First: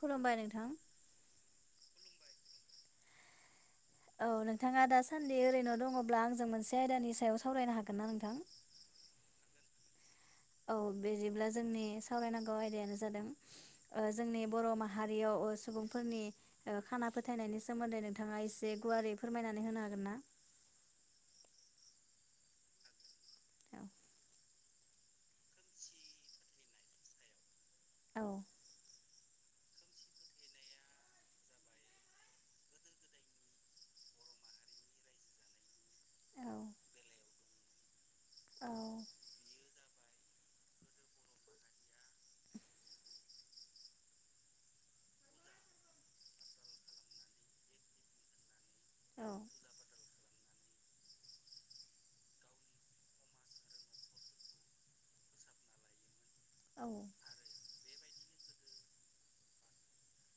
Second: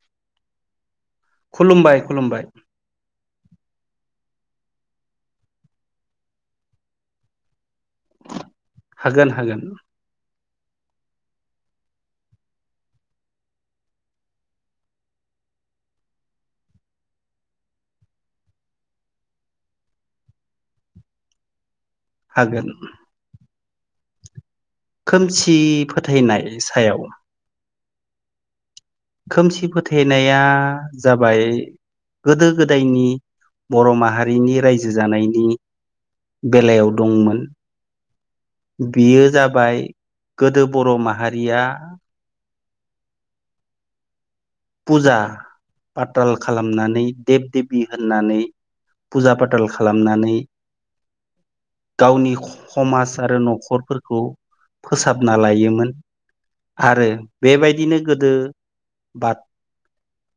खुलुमबाय नोंथां खुलुमबाय खुलुमबाय औ नोंथाङा दाासान्दि ओरैनो दङब्ला आंजों मोनसे आयदानि सायाव सावरायनो हागोन ना नोंथां हागोन हागोन औ बिदिब्ला जोंनि सावरायनांगौ आयदायानो जादों जोंनि बर' माहारियाव ओ सुबुंफोरनि ओ खाना फोथायनायनि सोमोन्दै नोंथाङा एसे गुवारै फोरमायनानै होनो हागोन ना [inaudible] हागोन औ खोमसि फोथायनाय सायाव औ खोमसि फोथायनाया जाबाय गोदो गोदायनि बर' माहारिनि रायजो जानायनि औ बेलायाव दंमोन औ बियो जाबाय गोदो बर' माहारिया फुजा पाथाल खालामनानै देब देबि होननानै औ फुजा फाथाल खालामनानै [inaudible] गावनि समाज आरो न'खरफोरखौ फोसाबना लायोमोन आरो बेबायदिनो गोदो बा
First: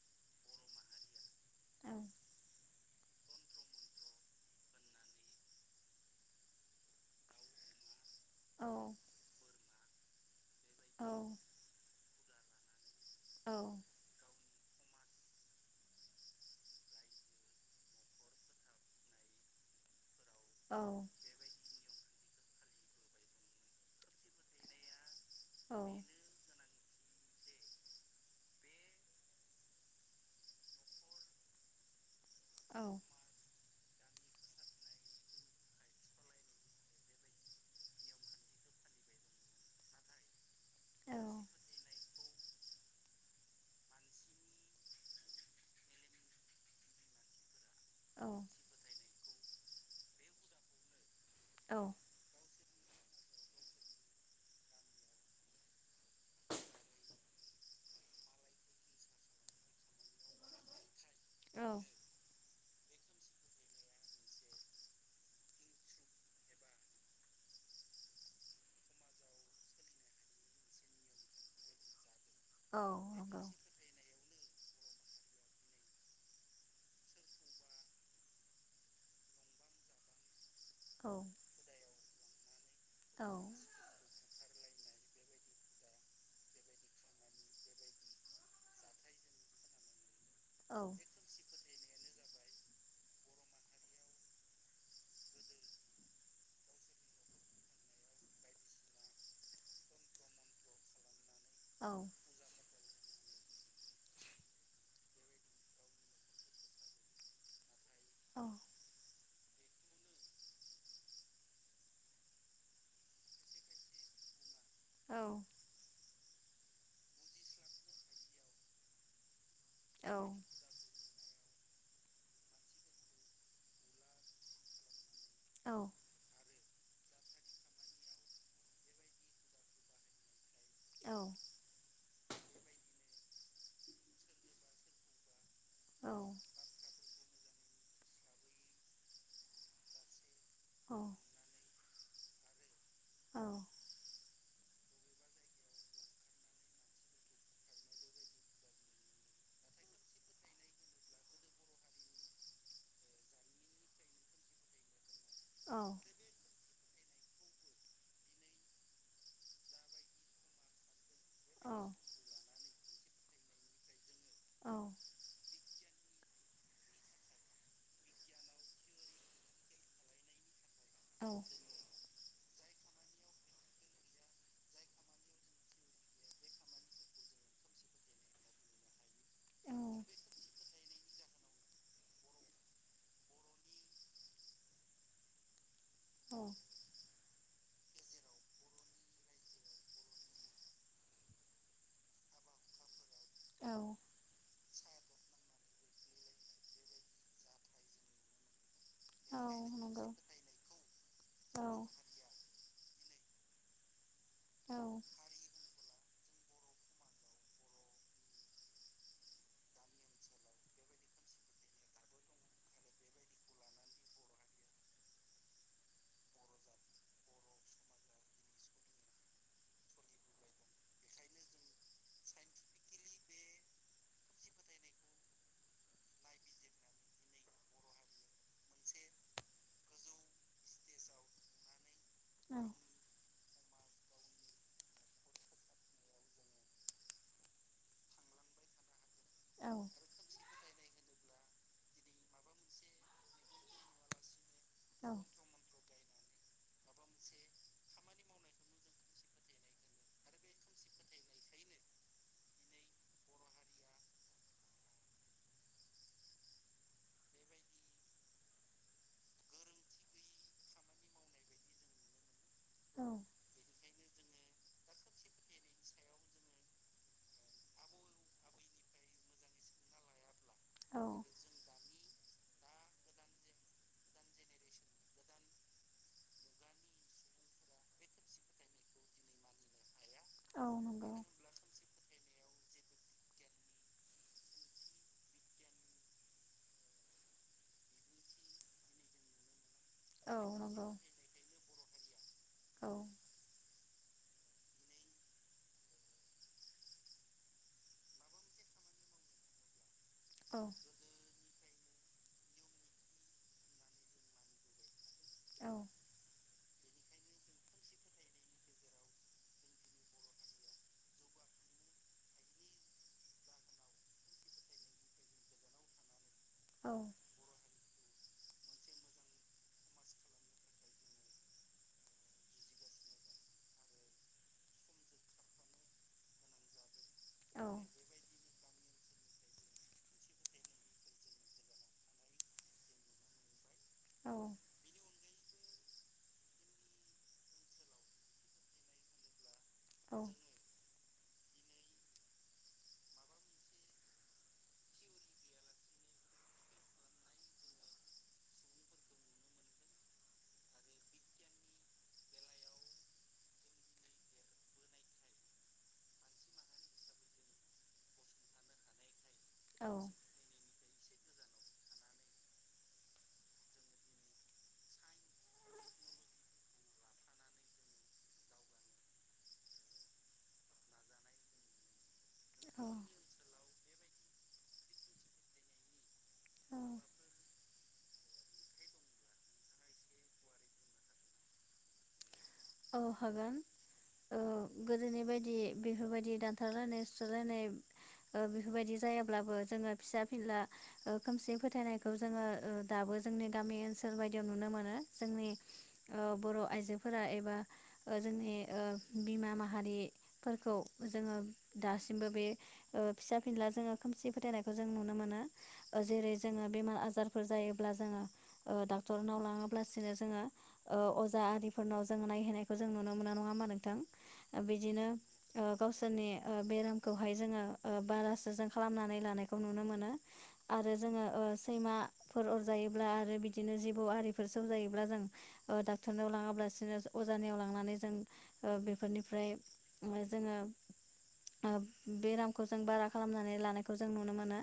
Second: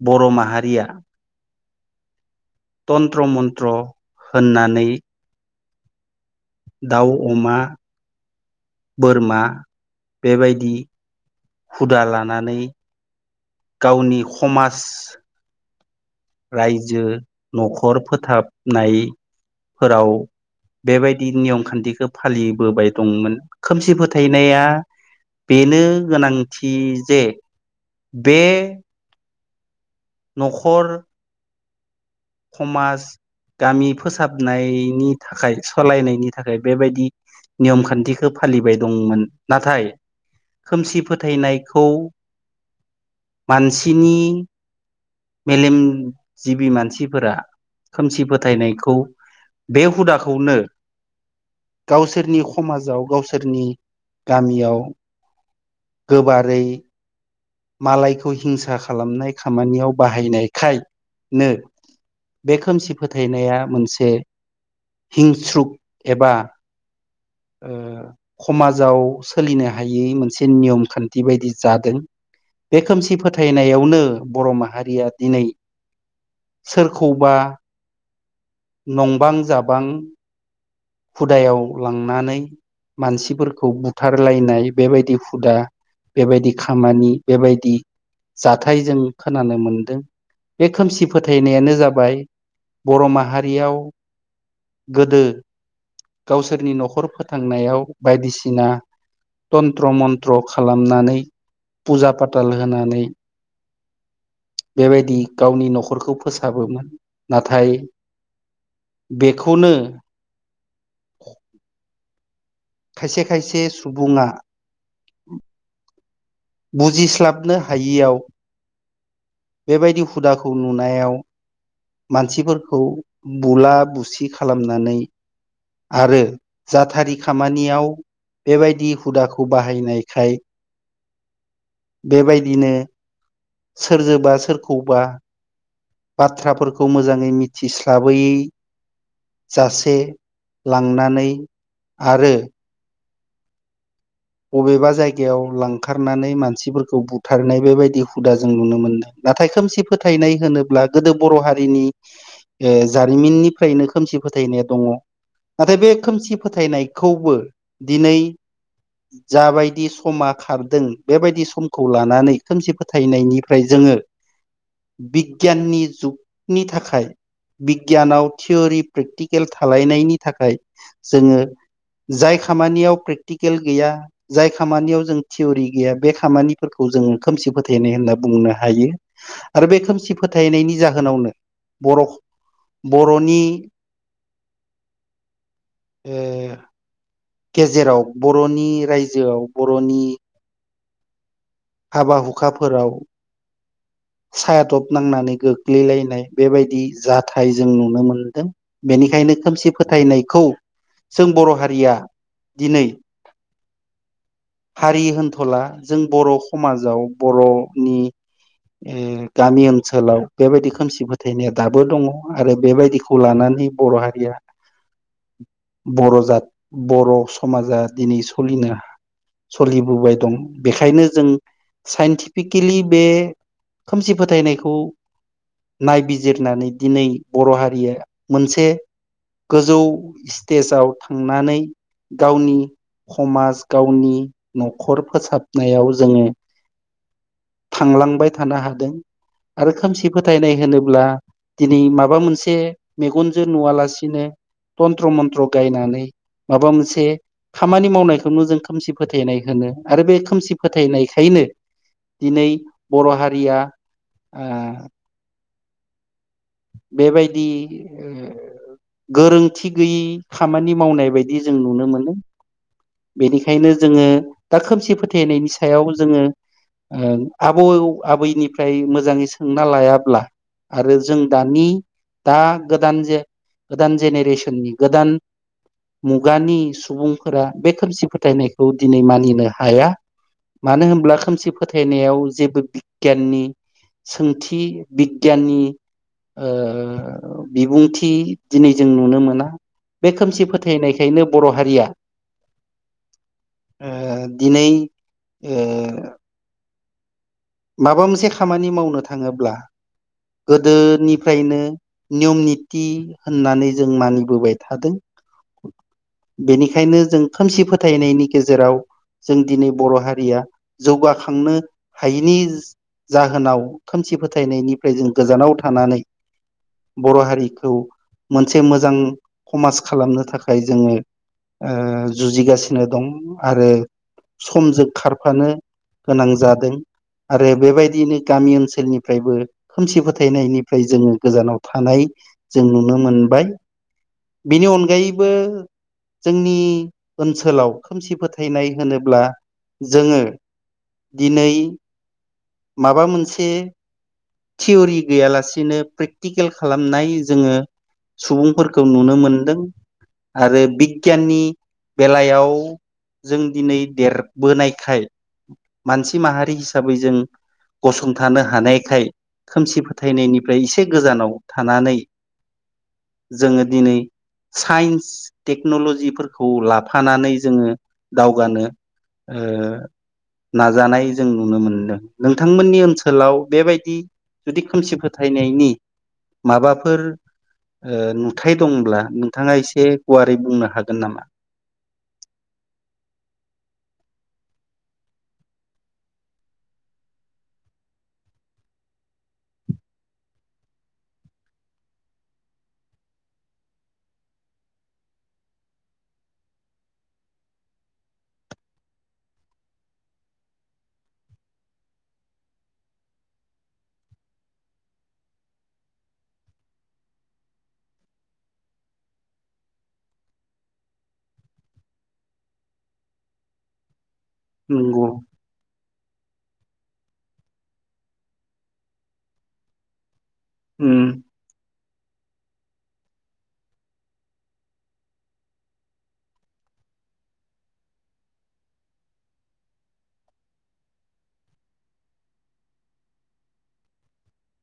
बर' माहारिया तन्त्र मन्त्र होननानै दाउ, अमा, औ बोरमा बेबायदि औ हुदा लानानै औ गावनि समाज रायजो न'खर फोथाबनायफोराव बेबायदि नियम खान्थिखौ फालिबोबाय दंमोन खोमसि फोथायनाया बेनो गोनांथि जे बे न'खर समाज गामि फोसाबनायनि थाखाय सालायनायनि थाखाय बेबायदि नियम खान्थिखौ फालिबाय दंमोन नाथाय खोमसि फोथायनायखौ मानसिनि मेलेमजिबि मानसि फोरा खोमसि औ फोथायनायखौ बे हुदाखौनो औ गावसोरनि आ समाजाव गावसोरनि गामियाव गोबारै मालायखौ हिंसा खालामनाय खामानियाव बाहायनायखायनो बे खोमसि फोथायनाया मोनसे हिंस्रुख एबा [inaudible] समाजाव सोलिनो हायै मोनसे नियम खान्थि बायदि जादों औ बे खोमसि नंगौ फोथायनायावनो बर'मा हारिया दिनै सोरखौबा नंबां जाबां औ हुदायाव लांनानै मानसिफोरखौ बुथारलायनाय बेबायदि हुदा बेबायदि खामानि बेबायदि जाथाय जों खोनानो मोनदों बे खोमसि फोथायनायानो जाबाय बर' माहारियाव गोदो गावसोरनि न'खर फोथांनायाव बायदिसिना तन्त्र मन्त्र खालामनानै फुजा फाथाल होनानै बेबायदि गावनि न'खरखौ फोसाबोमोन नाथाय औ। बेखौनो [inaudible] खायसे खायसे सुबुङा औ। बुजिस्लाबनो हायियाव बेबायदि हुदाखौ नुनायाव मानसिफोरखौ बुला बुसि खालामनानै आरो जाथारि खामानियाव बेबायदि हुदाखौ बाहायनायखाय औ। बेबायदिनो सोरजोंबा सोरखौबा बाथ्राफोरखौ मोजाङै मिथिस्लाबोयै जासे लांनानै आरो बबेबा जायगायाव लांखारनानै मानसिफोरखौ बुथारनाय बेबायदि हुदा जों नुनो मोनदों। नाथाय खोमसि फोथायनाय होनोब्ला गोदो बर' हारिनि ओ जारिमिननिफ्रायनो खोमसि फोथायनाया दङ। नाथाय बे खोमसि फोथायनायखौबो दिनै जाबायदि समा खारदों बेबायदि समखौ लानानै खोमसि फो थायनायनिफ्राय जोङो बिगियाननि जुगनि थाखाय बिगियानाव थिय'रि प्रेक्टिकेल थालायनायनि थाखाय जोङो जाय खामानियाव प्रेकटिक केल गैया जाय खामानियाव जों टिवरि गैया बे खामानिफोरखौ जों खोमसि फोथायनाय होनना बुङो। बुंनो हायो आरो बे खोमसि फोथायनायनि जाहोनावनो बर' बर'नि [inaudible] ओ गेजेराव बर'नि रायजोआव बर'नि हाबा हुखाफोराव औ सायादब नांनानै गोग्लैलायनाय बेबायदि जाथाय जों नुनो मोनदों। बेनिखायनो औ खोमसि नंगौ फोथायनायखौ जों बर' औ हारिया दिनै हारि होनथ'ला जों बर' हमाजाव बर'नि ओ [inaudible] गामि ओनसोलाव बेबायदि खोमसि फोथायनाया दाबो दङ आरो बेबायदिखौ लानानै बर' हारिया बर' जाद बर' समाजा दिनै सलिनो सोलिबोबाय दं। बेखायनो जों साइन्टिफिकेलि बे खोमसि फोथायनायखौ नायबिजिरनानै दिनै बर' हारिया मोनसे गोजौ स्टेजाव थां समाज गावनि न'खर फोसाबनायाव जोङो थांलांबाय थानो हादों आरो खोमसि फोथायनाय होनोब्ला दिनै माबा मोनसे मेगनजों नुवालासिनो औ थन्त्र मन्त्र गायनानै माबामोनसे खामानि मावनायखौनो जों खोमसि फोथायनाय होनो। आरो बे खोमसि फोथायनायखायनो दिनै बर' हारिया ओ बेबायदि ओ गोरोंथि गैयि खामानि मावनाय बादि जों नुनो मोनो बेनिखायनो जोङो दा खोमसि फोथायनायनि सायाव जोङो आबौ आबैनिफ्राय मोजाङै सोंना लायाब्ला आरो औ जों दानि दा गोदान जेनेरेसननि गोदान मुगानि सुबुंफोरा बे खोमसि फोथायनायखौ दिनै मानिनो हाया औ औ नंगौ औ मानो नंगौ औ नंगौ होनब्ला खोमसि फोथायनायाव जेबो बिगियाननि सोंथि बिगियाननि बिबुंथि दिनै जों नुनो मोना बे खोमसि फोथायनायखायनो बर' हारिया औ दिनै माबा मोनसे खामानि मावनो थाङोब्ला औ गोदोनिफ्रायनो नियम निति होननानै जों मानिबोबाय थादों औ बेनिखायनो जों खोमसि फोथायनायनि गेजेराव जों दिनै बर' हारिया जौगाखांनो हायो नि जाहोनाव खोमसि फोथायनायनिफ्राय जों गोजानाव थानानै बर' हारिखौ मोनसे मोजां हमाज खालामनो थाखाय जोङो जुजिगासिनो दं आरो समजों खारफानो गोनां जादों आरो बेबायदियनो गामि ओनसोलनिफ्रायबो खोमसि फोथायनायनिफ्राय जोङो गोजानाव थानाय जों नुनो मोनबाय बिनि अनगायै बो जोंनि ओनसोलाव खोमसि फोथायनाय होनोब्ला औ जोङो दिनै माबा मोनसे थियरि गैयालासेनो प्रेक्टिकेल खालामनाय जोङो सुबुंफोरखौ नुनो मोनदों आरो बिगियाननि बेलायाव जों दिनै देरबोनायखाय मानसि माहारि हिस हिसाबै जों गसंथानो हानायखाय खोमसि फोथायनायनिफ्राय एसे गोजानाव थानानै जोङो दिनै साइन्स टेक्नलजिफोरखौ लाफानानै जोङो दावगानो ओ नाजानाय जों नुनो मोनदों नोंथांमोननि ओनसोलाव बेबायदि जुदि खोमसि फोथायनायनि माबाफोर ओ नुथाय दंब्ला नोंथाङा एसे गुवारै बुंनो हागोन नामा अ हागोन औ गोदोनि बायदि बेफोरबायदि दानथारलायनाय सुथारलायनाय ओ बेफोरबायदि जायाब्लाबो जोङो फिसा फिनला खोमसि फोथायनायखौ जोङो ओ दाबो जोंनि गामि ओनसोल बायदियाव नुनो मोनो जोंनि ओ बर' आइजोफोरा एबा ओ जोंनि ओ बिमा माहारिफोरखौ जोङो दासिमबो बे ओ फिसा फिनला जोङो खोमसि फोथायनायखौ जों नुनो मोनो जेरै जोङो बेमार आजारफोर जायो जायोब्ला जोङो ओ दाक्टरनाव लाङाब्लासिनो ओ जोङो अजा आरिफोरनाव नायहैनाय खौ जोङो नायखौ जों नुनो मोनो नङा होमबा नोंथां बिदिनो नंगौ गावसोरनि ओ बेरामखौहाय जोङो बारासो जों खालामनानै लानायखौ नुनो मोनो आरो उम जोङो ओ‌ सैमाफोर अर जायोब्ला आरो बिदिनो जिबौ आरि सौजायोब्ला जों डाक्टरनियाव लाङाब्लासिनो अजा अजानियाव लांनानै जों बेफोरनिफ्राय जोङो ओ बेरामखौ जों बारा खालामनानै लानायखौ जों नुनो मोनो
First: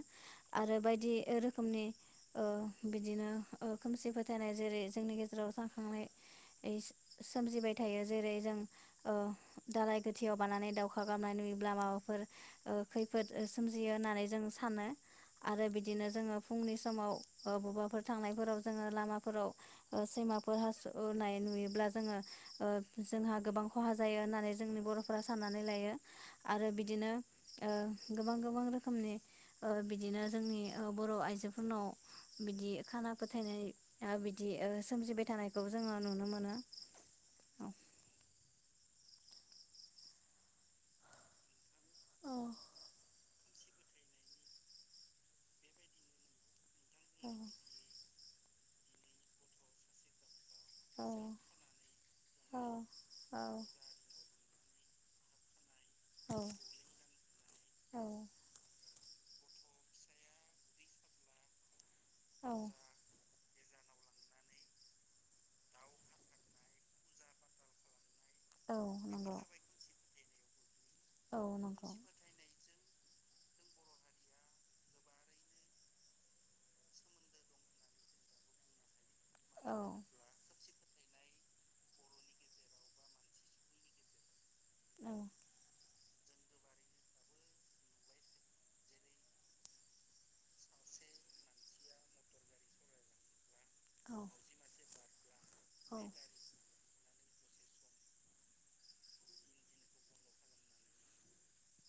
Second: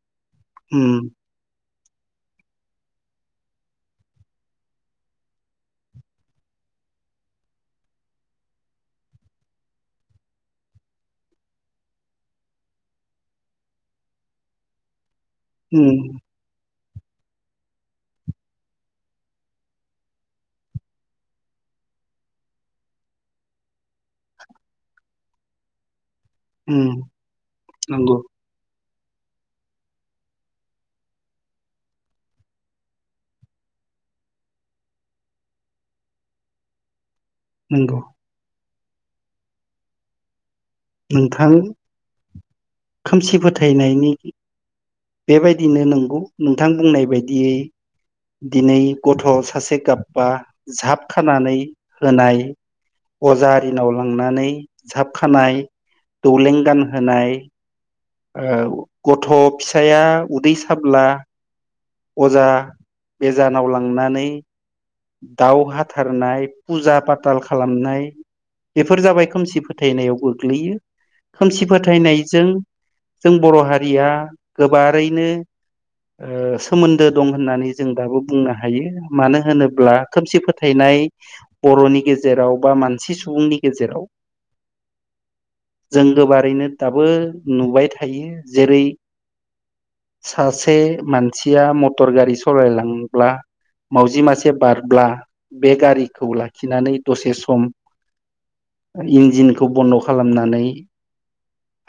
आरो उम बायदि रोखोमनि ओ बिदिनो ओह खोमसि फोथायनाय जेरै जोंनि गेजेराव जाखांनाय एइस सोमजिबाय थायो जेरै जों ओ दालाय गोथियाव बानानै दावखा गारनाय नुयोब्ला माबाफोर ओ खैफोद सोमजियो होननानै जों सानो आरो बिदिनो उम जोङो फुंनि समाव ओ बबेबाफोर थांनायफोराव जोङो लामाफोराव सैमाफोर हासुनाय नुयोब्ला जोङो ओ जोंहा गोबां खहा जायो होननानै जोंनि बरफोरा साननानै लायो आरो उम बिदिनो ओ नंगौ गोबां गोबां रोखोमनि ओ बिदिनो जोंनि‌ ओ बर आइजोफोरनाव बिदि खाना फोथायनाय बिदि ओ सोमजिबाय थानायखौ जोङो नुनो मोनो औ। नंगौ नोंथां औ खोमसि फोथायनायनि बेबायदिनो नंगौ नोंथां बुंनाय औ बायदियै दिनै गथ सासे गाबबा जाब औ खानानै होनाय अजा आरिनाव लांनानै जाबखानाय औ। दौलें गानहोनाय ओ गथ‌ फिसाया उदै साब्ला अजा औ बेजानाव लांनानै दाव हाथारनाय फुजा पाताल खालामनाय औ बेफोर जाबाय नंगौ। खोमसि फोथायनायाव गोग्लैयो औ खोमसि नंगौ फोथायनायजों जों बर हारिया गोबारैनो ओ सोमोन्दो दं होननानै जों दाबो बुंनो हायो मानो औ। होनोब्ला अब्ला खोमसि फोथायनाय बरनि गेजेराव बा मानसि सुबुंनि गेजेराव औ जों गोबारैनो दाबो नुबाय थायो जेरै सासे मानसिया मटर गारि सलायलांब्ला औ। मावजि मासे बारब्ला बे औ गारिखौ लाखिनानै दसे सम। इन्जिनखौ बन्द' खालामनानै।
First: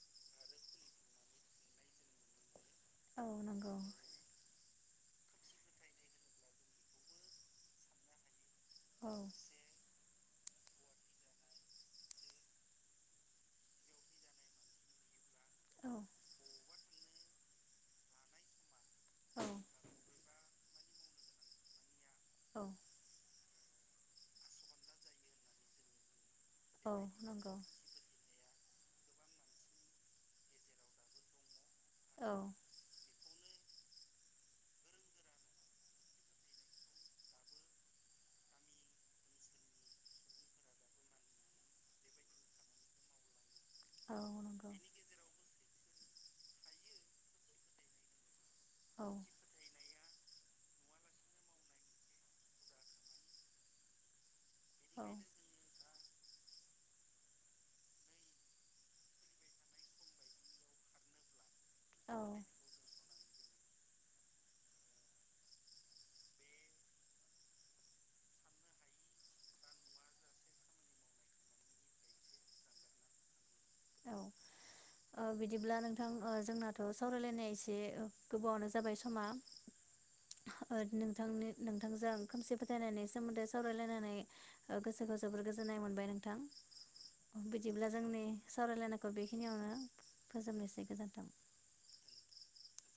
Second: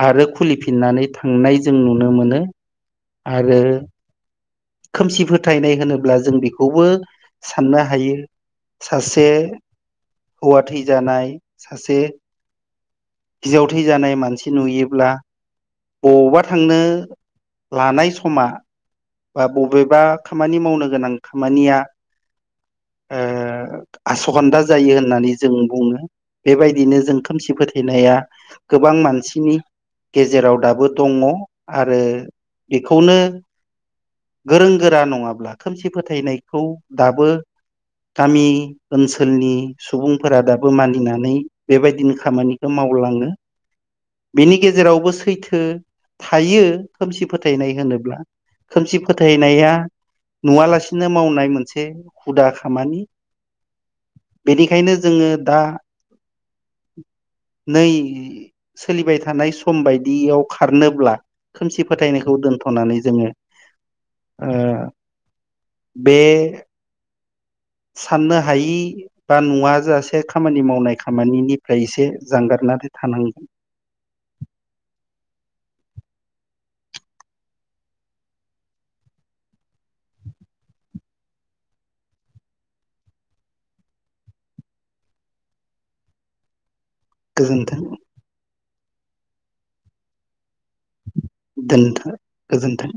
आरो खुलिफिननानै थांनाय जों नुनो मोनो। औ आरो। नंगौ खोमसि फोथायनाय होनोब्ला जों बेखौबो साननो हायो। औ सासे हौवा थैजानाय सासे। हिनजाव थैजानाय मानसि नुयोब्ला। औ बबावबा थांनो लानाय समा बा औ। बबेबा। खामानि मावनो गोनां खामानिया औ ओ। आसखान्दा जायो होननानै जों बुङो औ बेबायदिनो जों खोमसि नंगौ फोथायनाया। गोबां मानसिनि गेजेराव दाबो दङ। आरो औ बेखौनो। गोरों गोरा नङाब्ला खोमसि फोथायनायखौ दाबो। गामि ओनसोलनि सुबुंफोरा दाबो मानिनानै बेबायदिनो खामानिखौ माव। मावलाङो। औ बेनि नंगौ गेजेरावबो सैथो थायो खोमसि फोथायनाय होनोब्ला। खोमसि औ फोथायनाया। नुवालासिनो मावनाय मोनसे हुदा खामानि। बेनिखायनो औ जोङो दा। [inaudible] [unintelligible] नै सोलिबाय थानाय सम बायदियाव खारनोब्ला। खोमसि फोथायनायखौ दोनथ'नानै। जोङो ओ बे। साननो हायि बा नुवा जासे खामानि मावनाय खामानिनिफ्राय एसे जानगार। नाथाय थानांगोव। औ। बिदिब्ला नोंथां जोंनाथ' सावरायलायनाया एसे गोबावावनो जाबाय समा। ओ [inaudible] नोंथांनि नोंथांजों खोमसि फोथायनायनि सोमोन्दै सावरायलायनानै गोसोखौ जोबोर गोजोननाय मोन मोनबाय नोंथां गोजोन्थों बिदिब्ला जोंनि सावरायलायनायखौ बेखिनियावनो फोजोबनोसै। गोजोन्थों। दोनथ गोजोनथों।